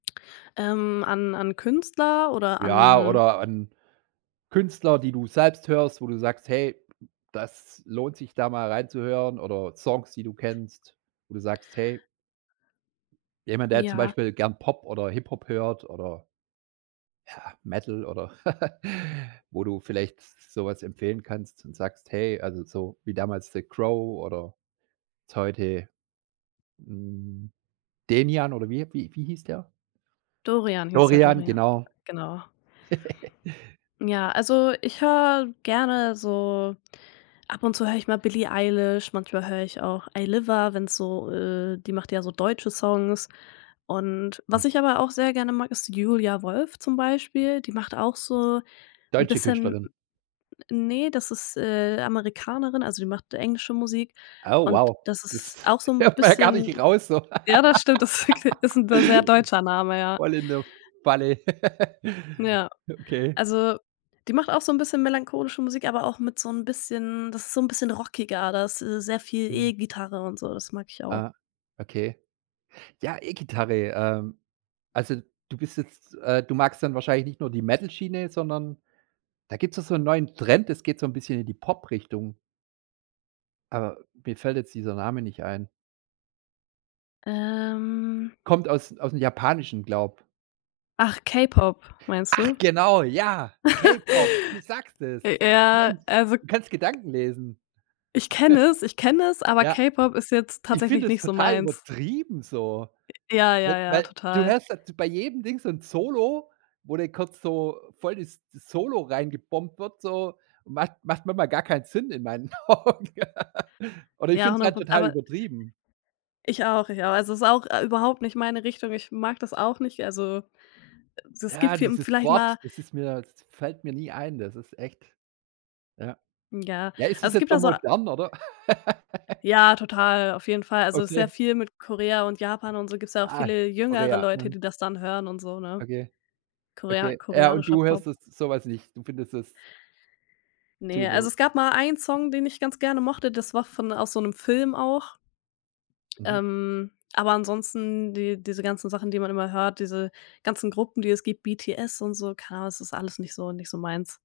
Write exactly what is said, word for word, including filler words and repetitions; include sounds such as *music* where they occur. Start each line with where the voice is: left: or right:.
left: Ähm, an an Künstler oder
right: Ja,
left: an
right: oder an Künstler, die du selbst hörst, wo du sagst: „Hey, das lohnt sich, da mal rein zu hören“, oder Songs, die du kennst, wo du sagst, „hey” Jemand, der zum
left: Ja.
right: Beispiel gern Pop oder Hip Hop hört oder ja, Metal oder *chuckles* wo du vielleicht s so was empfehlen kannst und sagst: „Hey“, also, so wie damals The Crow oder jetzt heute, hm, Denian oder wie wie wie hieß der?
left: Dorian hieß er,
right: Dorian,
left: Dorian.
right: genau.
left: Genau.
right: *chuckles*
left: Ja, also, ich höre gerne so ab und zu höre ich mal Billie Eilish, manchmal höre ich auch Ayliva, wenn's so, äh die macht ja so deutsche Songs. Und was
right: Mhm.
left: ich aber auch sehr gerne mag, ist Julia Wolf zum Beispiel, die macht auch so 'n
right: Deutsche
left: bisschen
right: Künstlerin?
left: N ne, das ist, äh, Amerikanerin, also, die macht englische Musik
right: Oh
left: und
right: wow,
left: das ist
right: das
left: auch so 'n
right: hört man ja gar nicht
left: bisschen
right: raus so.
left: Ja, das stimmt, das ist wirklich ist 'n d sehr
right: *laughs*
left: deutscher Name, ja.
right: Voll in der Falle. *chuckles*
left: Ja.
right: Okay.
left: Also, die macht auch so 'n bisschen melancholische Musik, aber auch mit so 'n bisschen das ist so 'n bisschen rockiger, da ist, äh, sehr viel
right: Mhm.
left: E-Gitarre und so, das mag ich auch.
right: Ah, okay. Ja, E-Gitarre, ähm also, du bist jetzt, äh du magst dann wahrscheinlich nicht nur die Metal-Schiene, sondern da gibt's doch so 'n neuen Trend. Das geht so 'n bisschen in die Pop-Richtung. Aber mir fällt jetzt dieser Name nicht ein.
left: Ähm.
right: Kommt aus aus'm Japanischen, glaube.
left: Ach, K-Pop meinst
right: Ach
left: du?
right: genau, ja, K-Pop, du
left: *chuckles*
right: sagst es.
left: J ja,
right: Mensch,
left: also
right: du kannst Gedanken lesen.
left: ich kenne es, ich kenne es,
right: *chuckles*
left: aber
right: Ja.
left: K-Pop ist jetzt
right: Ich
left: tatsächlich
right: finde es
left: nicht so
right: total
left: meins.
right: übertrieben so,
left: Äh, ja,
right: we
left: ja, ja,
right: weil du
left: total.
right: hörst da bei jedem Ding so 'n Solo, wo dann kurz so voll das das Solo rein gebombt wird so. Macht macht manchmal gar keinen Sinn in meinen Augen. *chuckles* Oder ich
left: Ja,
right: finde es
left: hundert
right: halt
left: Proz
right: total
left: aber
right: übertrieben.
left: Ich auch, ich auch. Also, ist auch, äh, überhaupt nicht meine Richtung. Ich mag das auch nicht. Also, äh, es gibt
right: Ja,
left: viel
right: dieses
left: vielleicht
right: Wort,
left: mal
right: das ist mir das fällt mir nie ein. Das ist echt ja.
left: Ja.
right: Ja, ist
left: Also,
right: es
left: es
right: jetzt
left: gibt
right: so
left: da so
right: modern, oder? *chuckles*
left: Ja, total, auf jeden Fall. Also, ist sehr
right: Okay.
left: viel mit Korea und Japan und so gibt's ja auch
right: Ah,
left: viele jüngere
right: Korea,
left: Leute,
right: mhm.
left: die das dann hören und so, ne?
right: Okay.
left: Korea
right: Okay. Ja, und
left: koreanischer
right: du
left: Pop.
right: hörst das so was nicht. Du findest das zu
left: Ne, also,
right: über
left: es gab mal einen Song, den ich ganz gerne mochte. Das war von aus so 'nem Film auch.
right: Mhm.
left: Ähm, aber ansonsten, die diese ganzen Sachen, die man immer hört, diese ganzen Gruppen, die es gibt, BTS und so, keine Ahnung, das ist alles nicht so nicht so meins.